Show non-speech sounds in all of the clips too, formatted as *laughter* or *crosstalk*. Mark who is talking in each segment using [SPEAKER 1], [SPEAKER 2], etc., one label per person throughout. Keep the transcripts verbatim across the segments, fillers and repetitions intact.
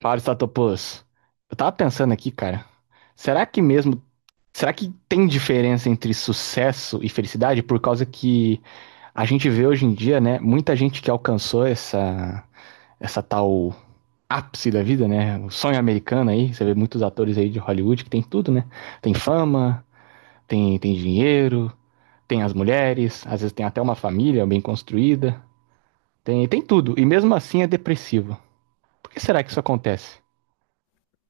[SPEAKER 1] Fábio Statopoulos, eu tava pensando aqui, cara, será que mesmo, será que tem diferença entre sucesso e felicidade? Por causa que a gente vê hoje em dia, né, muita gente que alcançou essa, essa tal ápice da vida, né, o sonho americano aí, você vê muitos atores aí de Hollywood que tem tudo, né, tem fama, tem, tem dinheiro, tem as mulheres, às vezes tem até uma família bem construída, tem, tem tudo, e mesmo assim é depressivo. Por que será que isso acontece?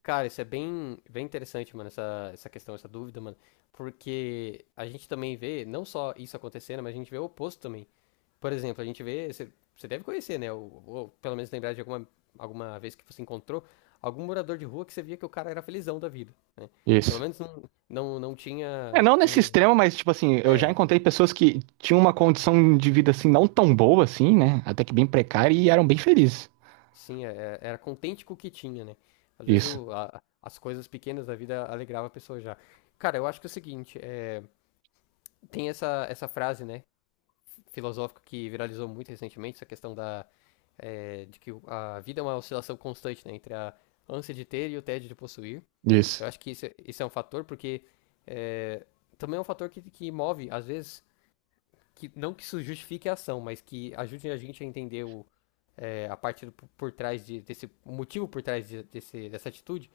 [SPEAKER 2] Cara, isso é bem, bem interessante, mano, essa, essa questão, essa dúvida, mano. Porque a gente também vê, não só isso acontecendo, mas a gente vê o oposto também. Por exemplo, a gente vê, você você deve conhecer, né? Ou, ou pelo menos lembrar de alguma, alguma vez que você encontrou algum morador de rua que você via que o cara era felizão da vida, né? Pelo
[SPEAKER 1] Isso.
[SPEAKER 2] menos não, não, não
[SPEAKER 1] É,
[SPEAKER 2] tinha
[SPEAKER 1] não nesse
[SPEAKER 2] um.
[SPEAKER 1] extremo, mas, tipo assim, eu já
[SPEAKER 2] É,
[SPEAKER 1] encontrei pessoas que tinham uma condição de vida, assim, não tão boa, assim, né? Até que bem precária e eram bem felizes.
[SPEAKER 2] sim, é- era contente com o que tinha, né? Às vezes
[SPEAKER 1] Isso,
[SPEAKER 2] o, a- as coisas pequenas da vida alegrava a pessoa já. Cara, eu acho que é o seguinte, é, tem essa, essa frase, né? Filosófico que viralizou muito recentemente, essa questão da, é, de que a vida é uma oscilação constante, né, entre a ânsia de ter e o tédio de possuir. Eu
[SPEAKER 1] isso.
[SPEAKER 2] acho que isso, é- isso é um fator, porque é, também é um fator que, que move, às vezes, que não que isso justifique a ação, mas que ajude a gente a entender o, é, a parte do- por trás de- desse o motivo por trás de- desse, dessa atitude.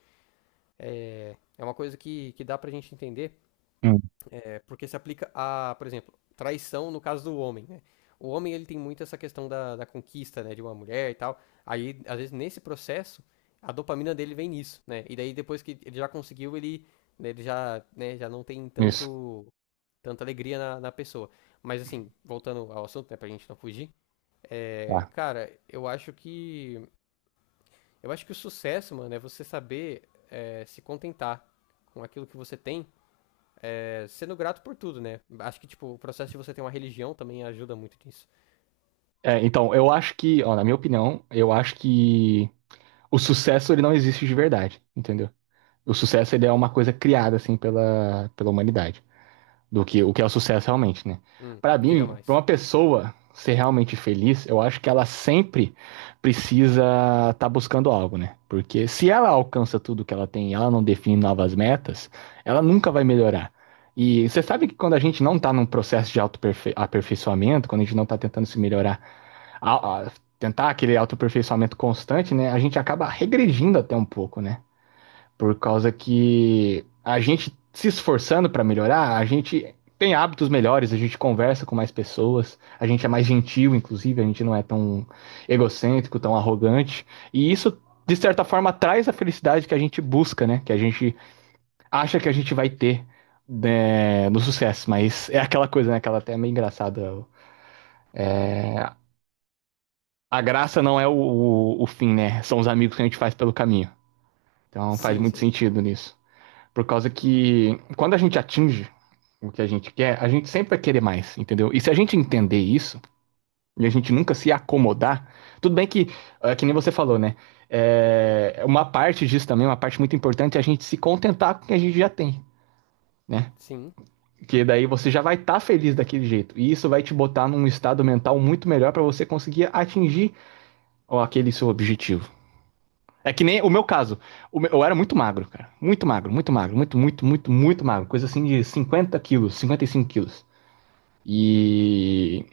[SPEAKER 2] É, é uma coisa que, que dá pra gente entender
[SPEAKER 1] Hum.
[SPEAKER 2] porque se aplica a, por exemplo, traição no caso do homem, né? O homem, ele tem muito essa questão da, da conquista, né, de uma mulher e tal. Aí, às vezes, nesse processo, a dopamina dele vem nisso, né? E daí, depois que ele já conseguiu, ele, né, ele já, né, já não tem
[SPEAKER 1] Isso.
[SPEAKER 2] tanto, tanta alegria na, na pessoa. Mas, assim, voltando ao assunto, né, pra gente não fugir. É,
[SPEAKER 1] Tá.
[SPEAKER 2] cara, eu acho que... Eu acho que o sucesso, mano, é você saber é, se contentar com aquilo que você tem, é, sendo grato por tudo, né? Acho que, tipo, o processo de você ter uma religião também ajuda muito nisso.
[SPEAKER 1] É, então, eu acho que, ó, na minha opinião, eu acho que o sucesso, ele não existe de verdade, entendeu? O sucesso, ele é uma coisa criada, assim, pela, pela humanidade. Do que o que é o sucesso realmente, né?
[SPEAKER 2] Hum,
[SPEAKER 1] Pra
[SPEAKER 2] diga
[SPEAKER 1] mim, pra
[SPEAKER 2] mais.
[SPEAKER 1] uma pessoa ser realmente feliz, eu acho que ela sempre precisa estar buscando algo, né? Porque se ela alcança tudo que ela tem e ela não define novas metas, ela nunca vai melhorar. E você sabe que quando a gente não tá num processo de autoaperfeiçoamento, quando a gente não tá tentando se melhorar, a- a- tentar aquele autoaperfeiçoamento constante, né? A gente acaba regredindo até um pouco, né? Por causa que a gente se esforçando para melhorar, a gente tem hábitos melhores, a gente conversa com mais pessoas, a gente é mais gentil, inclusive, a gente não é tão egocêntrico, tão arrogante. E isso, de certa forma, traz a felicidade que a gente busca, né? Que a gente acha que a gente vai ter, né, no sucesso. Mas é aquela coisa, né? Aquela até é meio engraçada. A graça não é o, o, o fim, né? São os amigos que a gente faz pelo caminho. Então faz
[SPEAKER 2] Sim,
[SPEAKER 1] muito
[SPEAKER 2] sim.
[SPEAKER 1] sentido nisso. Por causa
[SPEAKER 2] Hum.
[SPEAKER 1] que quando a gente atinge o que a gente quer, a gente sempre vai querer mais, entendeu? E se a gente entender isso, e a gente nunca se acomodar, tudo bem que, é, que nem você falou, né? É, uma parte disso também, uma parte muito importante, é a gente se contentar com o que a gente já tem, né?
[SPEAKER 2] Sim.
[SPEAKER 1] Porque daí você já vai estar tá feliz daquele jeito. E isso vai te botar num estado mental muito melhor para você conseguir atingir aquele seu objetivo. É que nem o meu caso. O meu- eu era muito magro, cara. Muito magro, muito magro, muito, muito, muito, muito magro. Coisa assim de cinquenta quilos, cinquenta e cinco quilos. E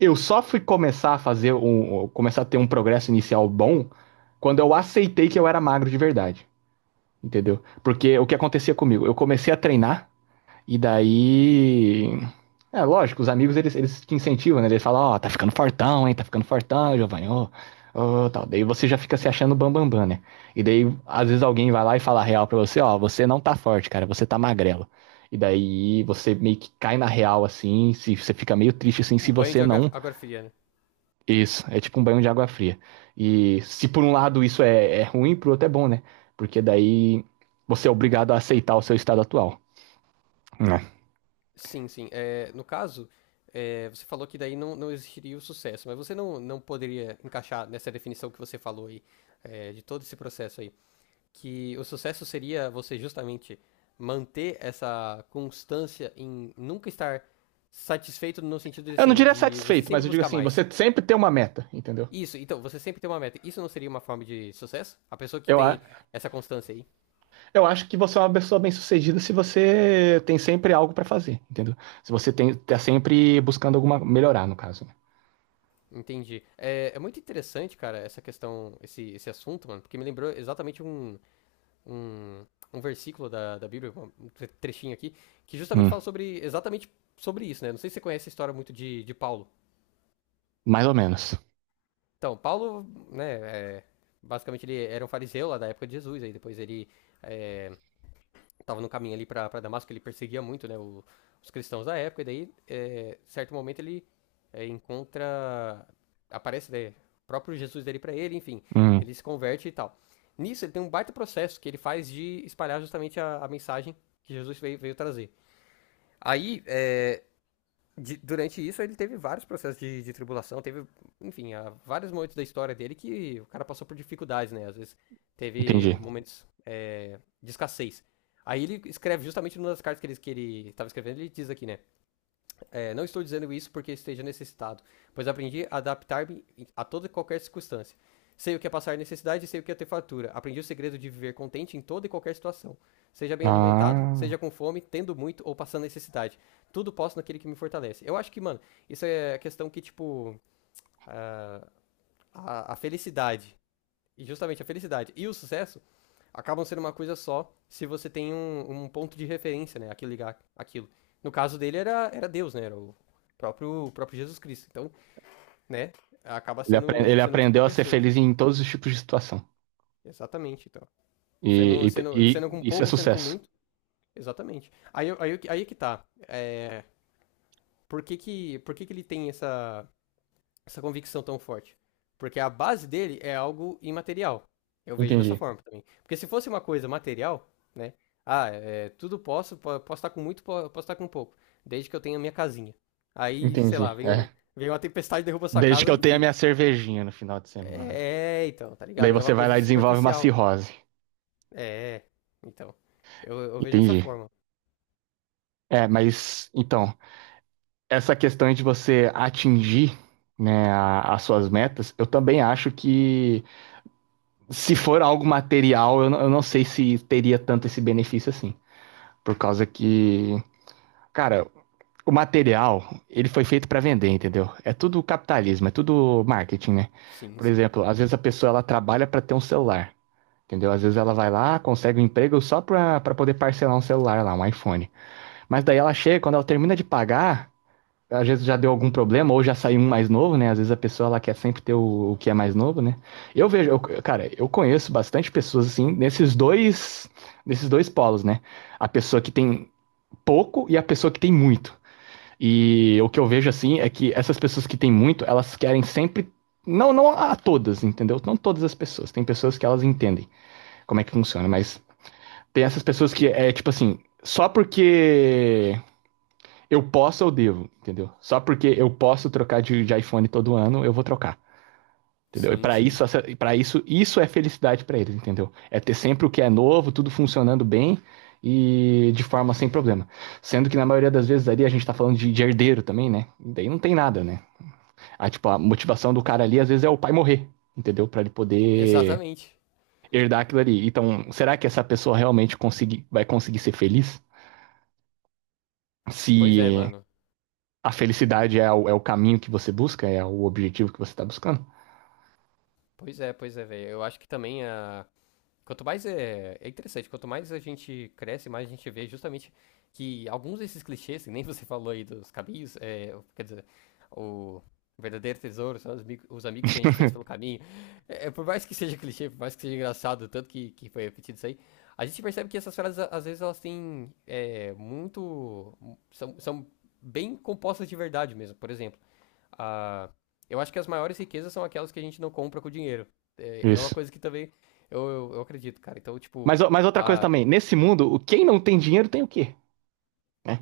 [SPEAKER 1] eu só fui começar a fazer um, um, começar a ter um progresso inicial bom quando eu aceitei que eu era magro de verdade, entendeu? Porque o que acontecia comigo? Eu comecei a treinar e daí, é lógico, os amigos eles, eles te incentivam, né? Eles falam, ó, tá ficando fortão, hein? Tá ficando fortão, Giovanni, ó, ó, tal. Daí você já fica se achando bambambam, bam, bam, né? E daí às vezes alguém vai lá e fala a real pra você, ó, você não tá forte, cara, você tá magrelo. E daí você meio que cai na real assim, se você fica meio triste assim se
[SPEAKER 2] Um banho de
[SPEAKER 1] você
[SPEAKER 2] água,
[SPEAKER 1] não.
[SPEAKER 2] água fria, né?
[SPEAKER 1] Isso, é tipo um banho de água fria. E se por um lado isso é, é ruim, por outro é bom, né? Porque daí você é obrigado a aceitar o seu estado atual. Né?
[SPEAKER 2] Sim, sim. É, no caso, é, você falou que daí não, não existiria o sucesso, mas você não, não poderia encaixar nessa definição que você falou aí, é, de todo esse processo aí, que o sucesso seria você justamente manter essa constância em nunca estar satisfeito no sentido de,
[SPEAKER 1] Eu não
[SPEAKER 2] assim,
[SPEAKER 1] diria
[SPEAKER 2] de você
[SPEAKER 1] satisfeito, mas
[SPEAKER 2] sempre
[SPEAKER 1] eu digo
[SPEAKER 2] buscar
[SPEAKER 1] assim,
[SPEAKER 2] mais.
[SPEAKER 1] você sempre tem uma meta, entendeu?
[SPEAKER 2] Isso, então, você sempre tem uma meta. Isso não seria uma forma de sucesso? A pessoa que
[SPEAKER 1] Eu, a-
[SPEAKER 2] tem essa constância aí.
[SPEAKER 1] eu acho que você é uma pessoa bem-sucedida se você tem sempre algo pra fazer, entendeu? Se você tem, tá sempre buscando alguma melhorar, no caso. Né?
[SPEAKER 2] Entendi. É, é muito interessante, cara, essa questão, esse, esse assunto, mano, porque me lembrou exatamente um, um, um versículo da, da Bíblia, um trechinho aqui, que justamente
[SPEAKER 1] Hum,
[SPEAKER 2] fala sobre, exatamente sobre isso, né? Não sei se você conhece a história muito de, de Paulo.
[SPEAKER 1] mais ou menos.
[SPEAKER 2] Então, Paulo, né, é, basicamente ele era um fariseu lá da época de Jesus, aí depois ele estava no caminho ali para Damasco, ele perseguia muito né, o- os cristãos da época, e daí, é, certo momento, ele é, encontra. Aparece né, o próprio Jesus dele para ele, enfim,
[SPEAKER 1] Hum,
[SPEAKER 2] ele se converte e tal. Nisso, ele tem um baita processo que ele faz de espalhar justamente a, a mensagem que Jesus veio, veio trazer. Aí, é, de- durante isso ele teve vários processos de, de tribulação, teve, enfim, há vários momentos da história dele que o cara passou por dificuldades, né? Às vezes teve
[SPEAKER 1] entendi.
[SPEAKER 2] momentos é, de escassez. Aí ele escreve justamente numa das cartas que ele, estava que ele tava escrevendo, ele diz aqui, né? É, não estou dizendo isso porque esteja necessitado, pois aprendi a adaptar-me a toda e qualquer circunstância. Sei o que é passar necessidade e sei o que é ter fartura. Aprendi o segredo de viver contente em toda e qualquer situação. Seja bem alimentado,
[SPEAKER 1] Ah,
[SPEAKER 2] seja com fome, tendo muito ou passando necessidade. Tudo posso naquele que me fortalece. Eu acho que, mano, isso é a questão que, tipo, a, a felicidade, e justamente a felicidade e o sucesso acabam sendo uma coisa só se você tem um, um ponto de referência, né? Aquilo ligar aquilo. No caso dele era, era Deus, né? Era o próprio, o próprio Jesus Cristo. Então, né? Acaba
[SPEAKER 1] ele, apre-
[SPEAKER 2] sendo,
[SPEAKER 1] ele
[SPEAKER 2] sendo isso pra
[SPEAKER 1] aprendeu a ser
[SPEAKER 2] pessoa.
[SPEAKER 1] feliz em todos os tipos de situação.
[SPEAKER 2] Exatamente, então. Sendo,
[SPEAKER 1] e e-
[SPEAKER 2] sendo, sendo com
[SPEAKER 1] e isso é
[SPEAKER 2] pouco, sendo com
[SPEAKER 1] sucesso.
[SPEAKER 2] muito, exatamente. Aí, eu- aí, eu aí é que tá. Por que que, por que que ele tem essa, essa convicção tão forte? Porque a base dele é algo imaterial. Eu vejo dessa
[SPEAKER 1] Entendi,
[SPEAKER 2] forma também. Porque se fosse uma coisa material, né? Ah, é, tudo posso, po- posso estar com muito, po- posso estar com pouco. Desde que eu tenha minha casinha. Aí, sei lá,
[SPEAKER 1] entendi.
[SPEAKER 2] vem, o-
[SPEAKER 1] É.
[SPEAKER 2] vem uma tempestade e derruba sua
[SPEAKER 1] Desde que
[SPEAKER 2] casa, e,
[SPEAKER 1] eu tenha
[SPEAKER 2] enfim.
[SPEAKER 1] minha cervejinha no final de semana.
[SPEAKER 2] É, então, tá
[SPEAKER 1] Daí
[SPEAKER 2] ligado? É uma
[SPEAKER 1] você vai
[SPEAKER 2] coisa
[SPEAKER 1] lá e desenvolve uma
[SPEAKER 2] superficial.
[SPEAKER 1] cirrose.
[SPEAKER 2] É, então. Eu, eu vejo dessa
[SPEAKER 1] Entendi.
[SPEAKER 2] forma.
[SPEAKER 1] É, mas então, essa questão de você atingir, né, a- as suas metas, eu também acho que se for algo material, eu, não- eu não sei se teria tanto esse benefício assim. Por causa que, cara, o material, ele foi feito pra vender, entendeu? É tudo capitalismo, é tudo marketing, né?
[SPEAKER 2] Sim,
[SPEAKER 1] Por
[SPEAKER 2] sim.
[SPEAKER 1] exemplo, às vezes a pessoa ela trabalha pra ter um celular. Entendeu? Às vezes ela vai lá, consegue um emprego só pra, pra poder parcelar um celular lá, um iPhone. Mas daí ela chega, quando ela termina de pagar, às vezes já deu algum problema, ou já saiu um mais novo, né? Às vezes a pessoa ela quer sempre ter o, o que é mais novo, né? Eu vejo, eu- cara, eu conheço bastante pessoas assim, nesses dois, nesses dois polos, né? A pessoa que tem pouco e a pessoa que tem muito. E o que eu vejo assim é que essas pessoas que têm muito, elas querem sempre. Não, não a todas, entendeu? Não todas as pessoas. Tem pessoas que elas entendem como é que funciona, mas. Tem essas pessoas que é tipo assim, só porque eu posso, eu devo, entendeu? Só porque eu posso trocar de, de iPhone todo ano, eu vou trocar. Entendeu? E
[SPEAKER 2] Sim,
[SPEAKER 1] para
[SPEAKER 2] sim.
[SPEAKER 1] isso, para isso, isso é felicidade para eles, entendeu? É ter sempre o que é novo, tudo funcionando bem e de forma sem problema. Sendo que na maioria das vezes ali a gente tá falando de, de herdeiro também, né? E daí não tem nada, né? A, tipo, a motivação do cara ali às vezes é o pai morrer, entendeu? Para ele poder
[SPEAKER 2] Exatamente.
[SPEAKER 1] herdar aquilo ali. Então, será que essa pessoa realmente conseguir, vai conseguir ser feliz?
[SPEAKER 2] Pois é,
[SPEAKER 1] Se
[SPEAKER 2] mano.
[SPEAKER 1] a felicidade é o, é o caminho que você busca, é o objetivo que você está buscando.
[SPEAKER 2] Pois é, pois é, velho. Eu acho que também a, quanto mais é, é interessante, quanto mais a gente cresce, mais a gente vê justamente que alguns desses clichês, que nem você *laughs* falou aí dos caminhos, é, quer dizer, o verdadeiro tesouro são os, mi- os amigos que a gente fez pelo
[SPEAKER 1] *laughs*
[SPEAKER 2] caminho. É, é, por mais que seja clichê, por mais que seja engraçado, tanto que, que foi repetido isso aí, a gente percebe que essas frases, a- às vezes, elas têm é, muito. são, são bem compostas de verdade mesmo. Por exemplo a... Eu acho que as maiores riquezas são aquelas que a gente não compra com dinheiro. É, é uma
[SPEAKER 1] Isso.
[SPEAKER 2] coisa que também eu, eu, eu acredito, cara. Então, tipo,
[SPEAKER 1] Mas, mas outra coisa
[SPEAKER 2] a...
[SPEAKER 1] também, nesse mundo, o- quem não tem dinheiro tem o quê? Né?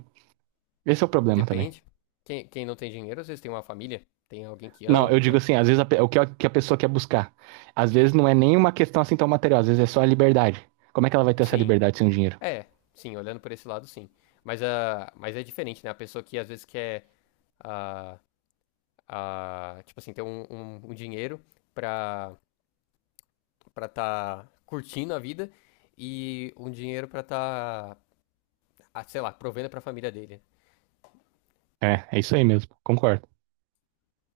[SPEAKER 1] Esse é o problema também.
[SPEAKER 2] depende. Quem, quem não tem dinheiro, às vezes tem uma família, tem alguém que
[SPEAKER 1] Não,
[SPEAKER 2] ama,
[SPEAKER 1] eu digo
[SPEAKER 2] né?
[SPEAKER 1] assim, às vezes a o que a, que a pessoa quer buscar, às vezes não é nem uma questão assim tão material, às vezes é só a liberdade. Como é que ela vai ter essa
[SPEAKER 2] Sim,
[SPEAKER 1] liberdade sem o dinheiro?
[SPEAKER 2] é, sim, olhando por esse lado, sim. Mas, a, mas é diferente, né? A pessoa que às vezes quer, a, a, tipo assim, ter um, um, um dinheiro pra, pra tá curtindo a vida e um dinheiro pra tá, ah, sei lá, provendo pra família dele,
[SPEAKER 1] É, é isso aí mesmo, concordo.